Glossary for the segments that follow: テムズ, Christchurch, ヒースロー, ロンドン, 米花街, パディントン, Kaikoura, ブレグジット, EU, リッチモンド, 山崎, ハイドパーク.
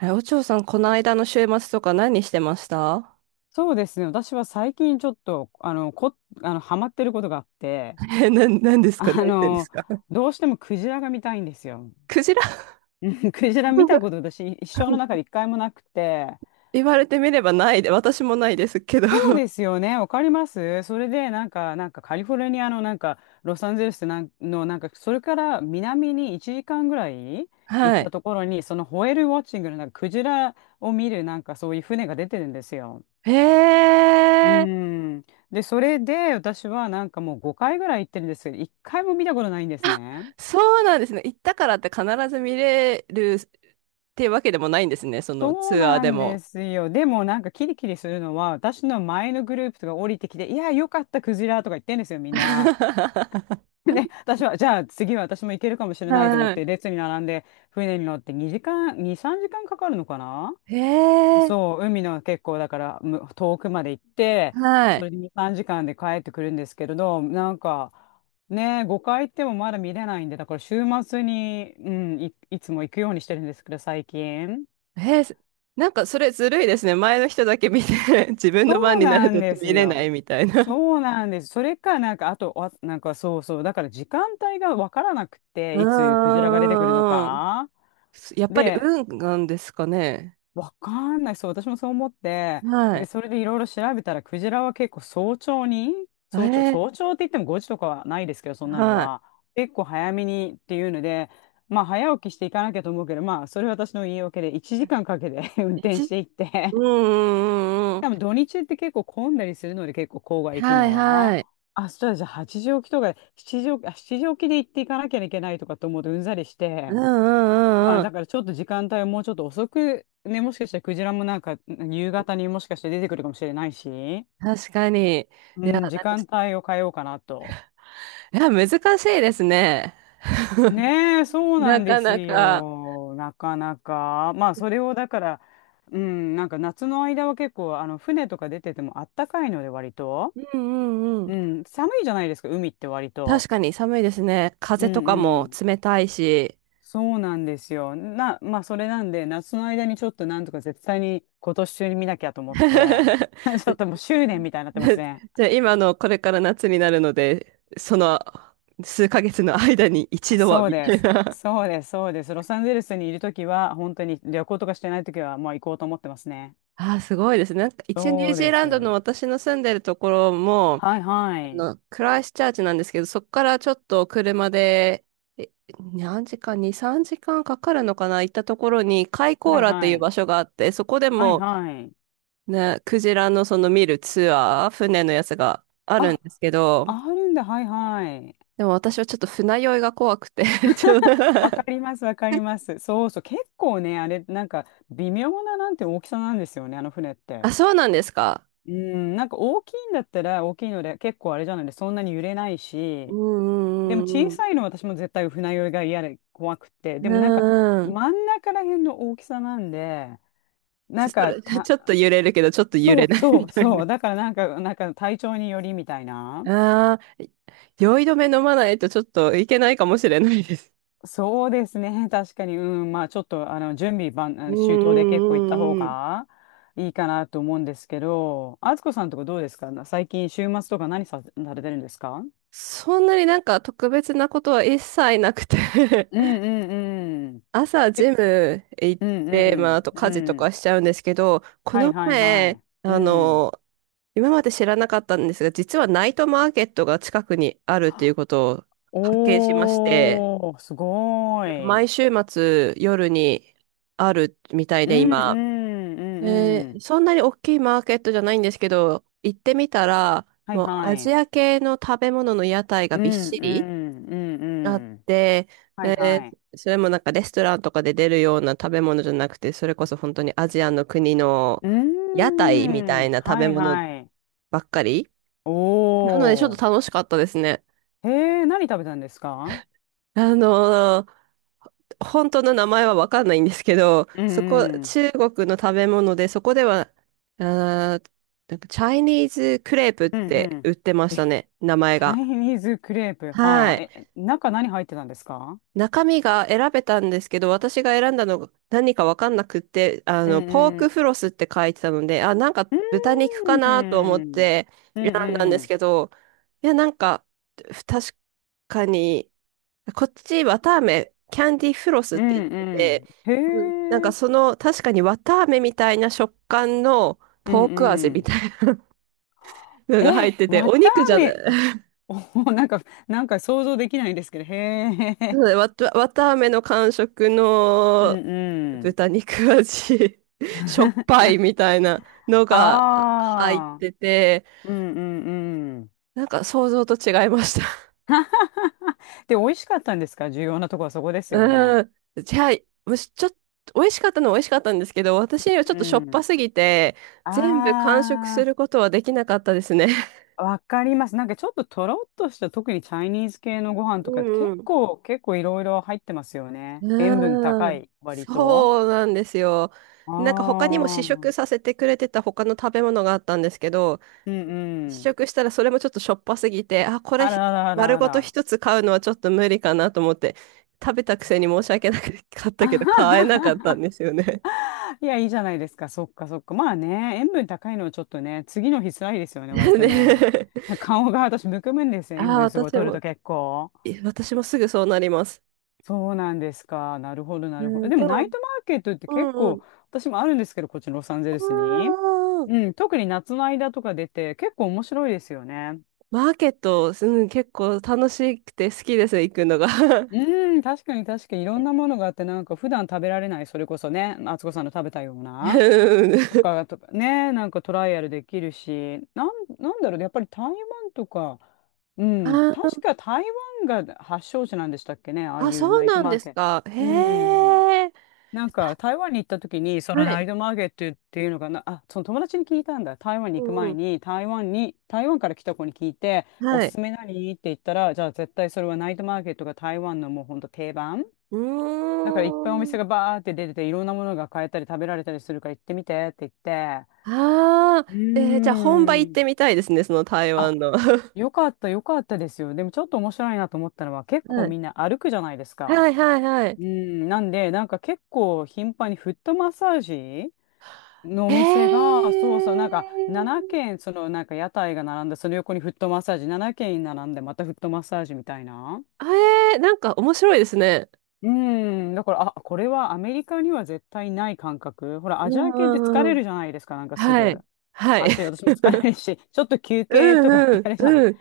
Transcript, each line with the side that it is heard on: right: え、お嬢さん、この間の週末とか何してました？
left: そうですね。私は最近ちょっと、あの、こ、あの、ハマってることがあって、
right: え、何で すか？
left: あ
right: 何してんです
left: の、
right: か？
left: どうしてもクジラが見たいんですよ。
right: クジラ。
left: クジラ見たこと 私、一生の中で一回もなくて、
right: 言われてみればないで、私もないですけど。
left: そう ですよね。わかります。それで、なんかカリフォルニアの、ロサンゼルスなんの、それから南に1時間ぐらい行っ
right: は
left: た
right: い。
left: ところに、そのホエールウォッチングの、クジラを見る、そういう船が出てるんですよ。
right: へ
left: う
right: え、
left: ん。で、それで私はなんかもう5回ぐらい行ってるんですけど、1回も見たことないんですね。
right: そうなんですね。行ったからって必ず見れるっていうわけでもないんですね。その
left: そう
right: ツアー
left: な
right: で
left: んで
right: も。
left: すよ。でもなんかキリキリするのは、私の前のグループとか降りてきて、いや、よかった、クジラとか言ってんですよ、みんな。で、私は、じゃあ次は私も行けるかもしれないと思っ
right: はい。
left: て、列に並んで、船に乗って2時間、2、3時間かんかかるのかな。
right: へえ、
left: そう、海の結構だからむ遠くまで行って、
right: は
left: そ
right: い。
left: れで2、3時間で帰ってくるんですけれど、なんかね、5回行ってもまだ見れないんで、だから週末に、うん、いつも行くようにしてるんですけど、最近。
right: へえ、なんかそれずるいですね。前の人だけ見て、自分の
left: そ
right: 番
left: う
right: になる
left: なん
right: と
left: です
right: 見れない
left: よ。
right: みたいな。
left: そうなんです。それか、なんか、あと、あなんかそうそう、だから時間帯がわからなくて、
right: う
left: いつクジラが出てくるの
right: んうんうんうん。
left: か。
right: やっぱり
left: で、
right: 運なんですかね。
left: わかんない。そう、私もそう思って、
right: は
left: で、
right: い。
left: それでいろいろ調べたら、クジラは結構早朝に、早朝、
right: ええ、
left: 早朝って言っても5時とかはないですけど、そんなの
right: は
left: は、結構早めにっていうので、まあ、早起きしていかなきゃと思うけど、まあ、それは私の言い訳で、1時間かんかけて 運
right: い。
left: 転していって、
right: うんうんうんうん。
left: 多分土日って結構混んだりするので、結構郊外行く
right: はい
left: の。
right: はい。
left: あ、そうだ、じゃあ8時起きとか、7時起きで行っていかなきゃいけないとかと思うとうんざりし
right: う
left: て、
right: んう
left: ま
right: んう
left: あ
right: んうん。
left: だからちょっと時間帯はもうちょっと遅く、ね、もしかしたらクジラもなんか夕方にもしかして出てくるかもしれないし、
right: 確かに。
left: う
right: いや、
left: ん、時
right: なんか、
left: 間帯を変えようかなと。
right: いや、難しいですね。
left: ねえ、そうな
right: な
left: んで
right: か
left: す
right: なか。
left: よ。なかなか。まあそれをだから、うん、なんか夏の間は結構あの船とか出ててもあったかいので割と。
right: うんうんうん。
left: うん、寒いじゃないですか、海って割と。
right: 確かに寒いですね。
left: う
right: 風と
left: ん
right: か
left: う
right: も
left: ん。
right: 冷たいし。
left: そうなんですよ。な、まあ、それなんで、夏の間にちょっとなんとか絶対に今年中に見なきゃと思って、ちょっともう執念みたいになってますね。
right: じゃあ今のこれから夏になるので、その数ヶ月の間に一度は
left: そう
right: み
left: で
right: たい
left: す。
right: な。
left: そうです。そうです。ロサンゼルスにいるときは、本当に旅行とかしてないときは、まあ行こうと思ってますね。
right: ああ、すごいですね。なんか一応ニュー
left: そう
right: ジー
left: で
right: ラ
left: す。
right: ンド
left: は
right: の私の住んでるところも、
left: いは
right: あ
left: い。
right: の、クライストチャーチなんですけど、そこからちょっと車で、え、何時間、2、3時間かんかかるのかな、行ったところに、カイコ
left: は
right: ー
left: い
right: ラってい
left: は
right: う
left: い。
right: 場所があって、そこで
left: はい
right: も、
left: はい。
right: ね、クジラのその見るツアー、船のやつがあるん
left: あ、
right: ですけど、
left: あるんだ。はいはい。
right: でも私はちょっと船酔いが怖くて ちょっと
left: わか ります。わかります。そうそう。結構ね、あれ、なんか微妙ななんて大きさなんですよね、あの船っ
right: あ、
left: て。
right: そうなんですか。
left: うん、なんか大きいんだったら大きいので結構あれじゃないでそんなに揺れない
right: う
left: し、でも
right: んうんう
left: 小
right: んうん。
left: さいのは私も絶対船酔いが嫌で怖くて、
right: う
left: でもなんか
right: んうん。
left: 真ん中ら辺の大きさなんで、なん
right: そ
left: か
right: れ、
left: た、
right: ちょっと揺れるけど、ちょっと揺
left: そ
right: れ
left: う
right: ない
left: そ
right: み
left: う
right: たい
left: そ
right: な。
left: う、だからなんか、なんか体調によりみたいな。
right: ああ、酔い止め飲まないとちょっといけないかもしれないです。
left: そうですね、確かに、うん、まあちょっとあの準備万、あ
right: うん
left: の周到で結構行った
right: う
left: 方
right: んうんうん。
left: がいいかなと思うんですけど、あつこさんとかどうですか？最近週末とか何さ、されてるんですか？
right: そんなになんか特別なことは一切なくて
left: うんうんうん。
right: 朝ジム行っ
left: うんう
right: て、まああ
left: ん
right: と
left: う
right: 家事と
left: ん。
right: かしちゃうんですけど、こ
left: はい
right: の
left: はいは
right: 前、
left: い。う
right: あ
left: ん。
right: の、今まで知らなかったんですが、実はナイトマーケットが近くにあるっていうことを発見しまして、
left: おー、すご
right: なんか
left: い。うん
right: 毎週末夜にあるみたい
left: う
right: で
left: んう
right: 今。
left: ん
right: え
left: うん。
right: ー、そんなに大きいマーケットじゃないんですけど、行ってみたら、
left: はい
right: もう
left: は
right: アジ
left: い。
right: ア系の食べ物の屋台が
left: う
right: びっ
left: ん
right: し
left: う
right: り
left: んうん
right: あっ
left: うん。
right: て、
left: はい
right: え
left: は
right: ー、
left: い。
right: それもなんかレストランとかで出るような食べ物じゃなくて、それこそ本当にアジアの国の
left: う
right: 屋台み
left: ー
right: た
left: ん。
right: いな食べ
left: はい
right: 物
left: はい。
right: ばっかり。
left: お
right: なのでちょっ
left: ー。
right: と楽しかったですね。
left: へえ、何食べたんですか？
right: あのー本当の名前はわかんないんですけど、
left: う
right: そこ、
left: んうん。
right: 中国の食べ物で、そこでは、あーなんかチャイニーズクレープっ
left: うんう
right: て
left: ん。
right: 売ってました
left: え、
right: ね、名前
left: チャイ
right: が。
left: ニーズクレープ。は
right: は
left: あ。え、
right: い。
left: 中何入ってたんですか？
right: 中身が選べたんですけど、私が選んだのが何かわかんなくって、あ
left: う
right: の、ポー
left: んう
right: クフ
left: ん。
right: ロスって書いてたので、あ、なんか
left: う
right: 豚
left: ん。
right: 肉かなと思って
left: うん
right: 選んだんで
left: う
right: す
left: ん。
right: けど、いや、なんか、確かに、こっち、綿あめ、キャンディフロスっ
left: う
right: て言っ
left: ん
right: て
left: う
right: て、
left: ん。へ
right: うん、なんか
left: え。
right: その、確かに綿あめみたいな食感の
left: う
right: ポ
left: ん
right: ーク味
left: う
right: み
left: ん。
right: たいなのが入
left: え、
right: ってて、
left: わ
right: お
left: たあ
right: 肉じゃない。
left: め。お、なんか、なんか想像できないんですけど。へ
right: そ
left: え。
right: うだね、わたあめの感触
left: うん
right: の
left: うん。
right: 豚肉味 しょっぱいみたいなのが入っ
left: ああ。
right: てて、
left: うんうんうん。
right: なんか想像と違いました。
left: で、美味しかったんですか？重要なとこはそこで すよね。
right: うん。じゃあ、ちょっと、美味しかったのは美味しかったんですけど、私にはちょ
left: う
right: っとしょっぱ
left: ん。
right: すぎて、
left: あ
right: 全部完食することはできなかったですね。
left: あ、わかります。なんかちょっととろっとした、特にチャイニーズ系のご飯
right: う
left: とかって
right: ん
left: 結
right: うん。
left: 構、結構いろいろ入ってますよね。塩分
right: うー
left: 高
right: ん、
left: い、割と。
right: そうなんですよ。
left: あ
right: なんか他にも
left: あ、
right: 試
left: う
right: 食
left: ん
right: させてくれてた他の食べ物があったんですけど、
left: う
right: 試
left: ん。
right: 食したらそれもちょっとしょっぱすぎて、あ、これ
left: あ
right: ひ
left: らあらあら
right: 丸
left: あ
right: ごと
left: ら。
right: 一つ買うのはちょっと無理かなと思って、食べたくせに申し訳なかっ
left: あ
right: たけど、
left: は
right: 買え
left: は
right: なかった
left: は
right: んですよね。
left: いや、いいじゃないですか。そっかそっか。まあね、塩分高いのはちょっとね、次の日辛いですよね、割 とね。
right: ね。
left: 顔が私むくむんですよ。塩
right: ああ、
left: 分すごい
right: 私
left: 取る
right: も、
left: と結構。
right: 私もすぐそうなります。
left: そうなんですか。なるほど、な
right: う
left: るほど。
right: ん、
left: で
right: で
left: もナ
right: も、
left: イトマーケットって
right: う
left: 結
right: んう
left: 構、
right: ん。
left: 私もあるんですけど、こっちのロサンゼルス
right: あ
left: に。
right: ー、
left: うん、特に夏の間とか出て、結構面白いですよね。
right: マーケット、うん、結構楽しくて好きです、行くのが。
left: うん、確かにいろんなものがあって、なんか普段食べられない、それこそね、敦子さんの食べたよう
right: う
left: な、と
right: ん、
left: か、とかね、なんかトライアルできるし、なん、なんだろうね、やっぱり台湾とか、う
right: あ
left: ん、確
right: ー、
left: か台湾が発祥地なんでしたっけね、ああ
right: あ、
left: いう
right: そう
left: ナイト
right: なん
left: マ
right: で
left: ー
right: す
left: ケット。
right: か。
left: う
right: へ
left: ん。
right: え。
left: なんか台湾に行った時にそ
right: は
left: のナ
right: い。
left: イトマーケットっていうのかな、あその友達に聞いたんだ、台湾に行く
right: うん
left: 前
right: う
left: に、台湾に、台湾から来た子に聞いて、
right: ん。
left: お
right: は
left: す
right: い。
left: すめ何って言ったら、じゃあ絶対それはナイトマーケットが台湾のもうほんと定番
right: う
left: だから、いっぱいお
right: ー
left: 店
right: ん。
left: がバーって出てていろんなものが買えたり食べられたりするから行ってみてって言って、
right: ああ、
left: うー
right: えー、じゃあ本場行ってみ
left: ん、
right: たいですね、その台
left: あ、
right: 湾の。は
left: よかったよかったですよ。でもちょっと面白いなと思ったのは、結構
right: い。
left: みんな歩くじゃないですか。
right: はいはいはい。
left: うん、なんでなんか結構頻繁にフットマッサージのお
right: へ
left: 店が、そうそう、なんか
right: え。
left: 7軒、そのなんか屋台が並んで、その横にフットマッサージ、7軒並んで、またフットマッサージみたいな。
right: えー、なんか面白いですね。
left: うん、だから、あ、これはアメリカには絶対ない感覚。ほら、
right: う
left: アジ
right: ん
left: ア系って疲
right: うんう
left: れ
right: ん。
left: るじゃないですか、なんかす
right: は
left: ぐ。
right: い。はい。
left: 足、私も疲れるし、ちょっと休
right: う
left: 憩とかっ
right: ん
left: て
right: う
left: や
right: ん
left: るじゃない。
right: うん。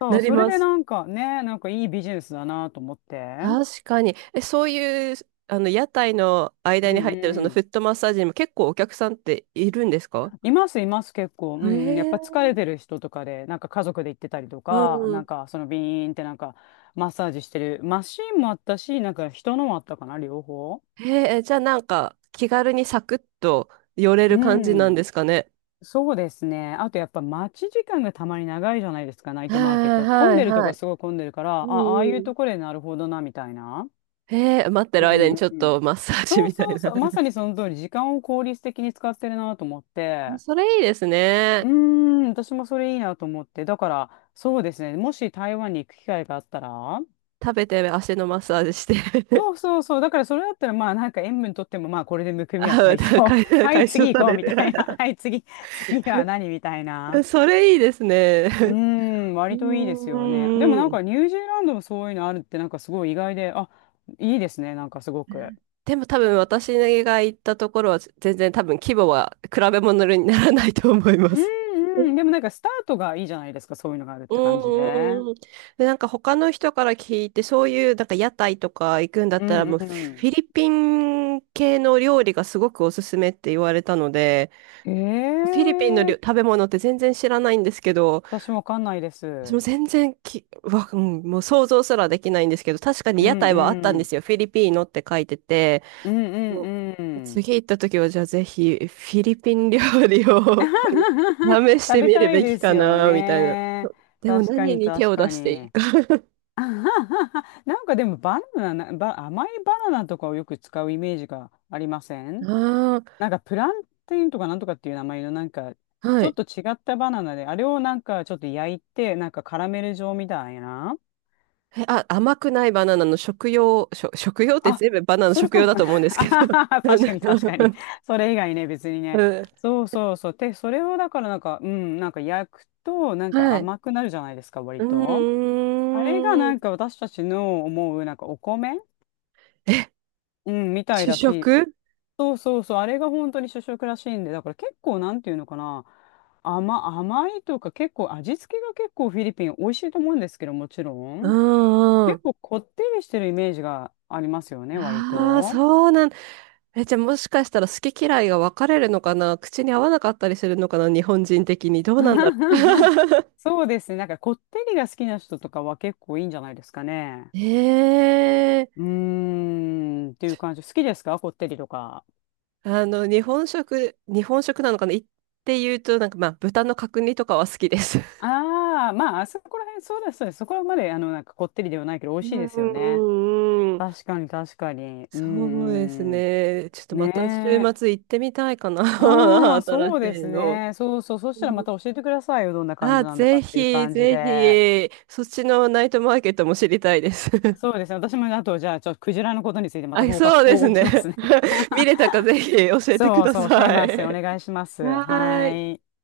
left: そ
right: な
left: う、
right: り
left: それ
right: ま
left: で
right: す。
left: なんかね、なんかいいビジネスだなと思って。
right: 確かに。え、そういう、あの、屋台の間
left: う
right: に
left: ん
right: 入ってるそ
left: う
right: のフ
left: ん。
right: ットマッサージにも結構お客さんっているんですか？
left: います、います、結構。う
right: へ
left: ん、やっぱ
right: え。
left: 疲れてる人とかで、なんか家族で行ってたりと
right: う
left: か、な
right: ん、
left: んかそのビーンってなんかマッサージしてるマシーンもあったし、なんか人のもあったかな、両方。
right: へえ、じゃあなんか気軽にサクッと寄れ
left: う
right: る感じなん
left: ん、
right: ですかね。
left: そうですね。あとやっぱ待ち時間がたまに長いじゃないですか、ナイ
right: は
left: トマーケット
right: い
left: は。混ん
right: はい
left: でるとこ
right: は
left: は
right: い。
left: すごい混んでるから、
right: う
left: あ、ああい
right: ん
left: う
right: う
left: と
right: ん。
left: ころでなるほどな、みたいな。
right: へえ、待って
left: う
right: る間に
left: んう
right: ち
left: ん
right: ょっ
left: うん。
right: とマッサージ
left: そう
right: みたい
left: そう
right: な。
left: そう、まさにその通り、時間を効率的に使ってるなと思っ て。
right: それいいです
left: う
right: ね。
left: ーん、私もそれいいなと思って。だから、そうですね。もし台湾に行く機会があったら、
right: 食べて足のマッサージして。
left: そ うそうそう。だからそれだったら、まあなんか塩分とっても、まあこれでむくみは
right: あ、
left: 解消。はい、
right: 解消
left: 次
right: さ
left: 行こう
right: れ
left: みた
right: て。
left: いな。はい、次、次は何みたいな。
right: それいいですね。
left: うーん、
right: う
left: 割といいで
right: ん
left: す
right: う
left: よね。でもな
right: ん
left: ん
right: うん。
left: かニュージーランドもそういうのあるってなんかすごい意外で、あ、いいですね。なんかすごく。
right: でも多分私が行ったところは全然多分規模は比べ物にならないと思いま
left: う
right: す。
left: んうん。でもなんかスタートがいいじゃないですか。そういうのがあるっ
right: う
left: て感じで。
right: んうん。で、なんか他の人から聞いて、そういうなんか屋台とか行くんだっ
left: う
right: たら、もうフ
left: ん
right: ィリピン系の料理がすごくおすすめって言われたので、
left: うん。
right: フィリピンの
left: ええー、
right: 食べ物って全然知らないんですけど、
left: 私わかんないで
right: 私も
left: す。
right: 全然うん、もう想像すらできないんですけど、確かに
left: う
right: 屋
left: ん
right: 台はあったん
left: う
right: で
left: ん。
right: すよ。フィリピーノって書いてて、
left: うん
right: も
left: うんう
right: う
left: ん。
right: 次行った時はじゃあぜひフィリピン料理を 試し
left: 食
right: て
left: べ
right: みる
left: たい
right: べ
left: で
right: き
left: す
right: か
left: よ
right: な、みたいな。
left: ね。
right: でも
left: 確か
right: 何
left: に
right: に手
left: 確
right: を出
left: か
right: していい、
left: に。あはははなんかでもバナナ、ば甘いバナナとかをよく使うイメージがありません
right: あ
left: なんかプランティンとかなんとかっていう名前のなんか
right: あ、
left: ち
right: は
left: ょっ
right: い。
left: と違ったバナナで、あれをなんかちょっと焼いて、なんかカラメル状みたいな。
right: え、あ、甘くないバナナの食用、食用って
left: あ、
right: 全部バナナの
left: それ
right: 食
left: か
right: 用
left: も。
right: だと思うんで す
left: あ
right: け
left: は
right: ど。
left: は確かに確かに。それ以外ね、別に
right: う
left: ね。
right: ん、
left: そうそうそう。で、それをだからなんか、うん、なんか焼くと、なんか
right: はい。
left: 甘くなるじゃないですか、
right: う
left: 割と。あれが
right: ー
left: な
right: ん。
left: んか私たちの思う、なんかお米、
right: え、
left: うん、みたい
right: 主
left: だ
right: 食？
left: し、そうそうそう、あれが本当に主食らしいんで、だから結構なんていうのかな、甘、甘いとか結構味付けが結構フィリピン美味しいと思うんですけど、もちろ
right: う
left: ん。
right: んう
left: 結
right: ん。
left: 構こってりしてるイメージがありますよね、割
right: ああ、
left: と。
right: そうなん。え、じゃあもしかしたら好き嫌いが分かれるのかな？口に合わなかったりするのかな？日本人的に。どうなんだろ う。
left: そうですね。なんかこってりが好きな人とかは結構いいんじゃないですかね。
right: ええ、
left: うーん、っていう感じ。好きですか、こってりとか。
right: あの、日本食、日本食なのかな？って言うと、なんかまあ、豚の角煮とかは好きです。
left: ああ、まあ、あそこら辺、そうです、そうです。そこまで、あの、なんかこってりではないけど、美
right: う
left: 味しいで
right: ん
left: すよね。
right: うんうんうん。
left: 確かに、確かに。う
right: そうです
left: ん、うん。
right: ね。ちょっとま
left: ね
right: た週
left: え。
right: 末行ってみたいかな。
left: ああ、
right: 新し
left: そうで
right: い
left: す
right: の。
left: ね。そうそう。そしたら
right: う
left: また
right: ん、
left: 教えてくださいよ。どんな感
right: あ、
left: じなんだか
right: ぜ
left: っていう
right: ひ、
left: 感じ
right: ぜ
left: で。
right: ひ、そっちのナイトマーケットも知りたいです。
left: そうですね。私も、あと、じゃあ、ちょっとクジラのことについてまた
right: あ、
left: 報
right: そ
left: 告、
right: うで
left: 報
right: す
left: 告
right: ね。
left: しますね。
right: 見れたかぜひ教えてく
left: そう
right: だ
left: そう、教え
right: さ
left: ます。お
right: い。
left: 願いします。
right: は
left: は
right: ーい。
left: い。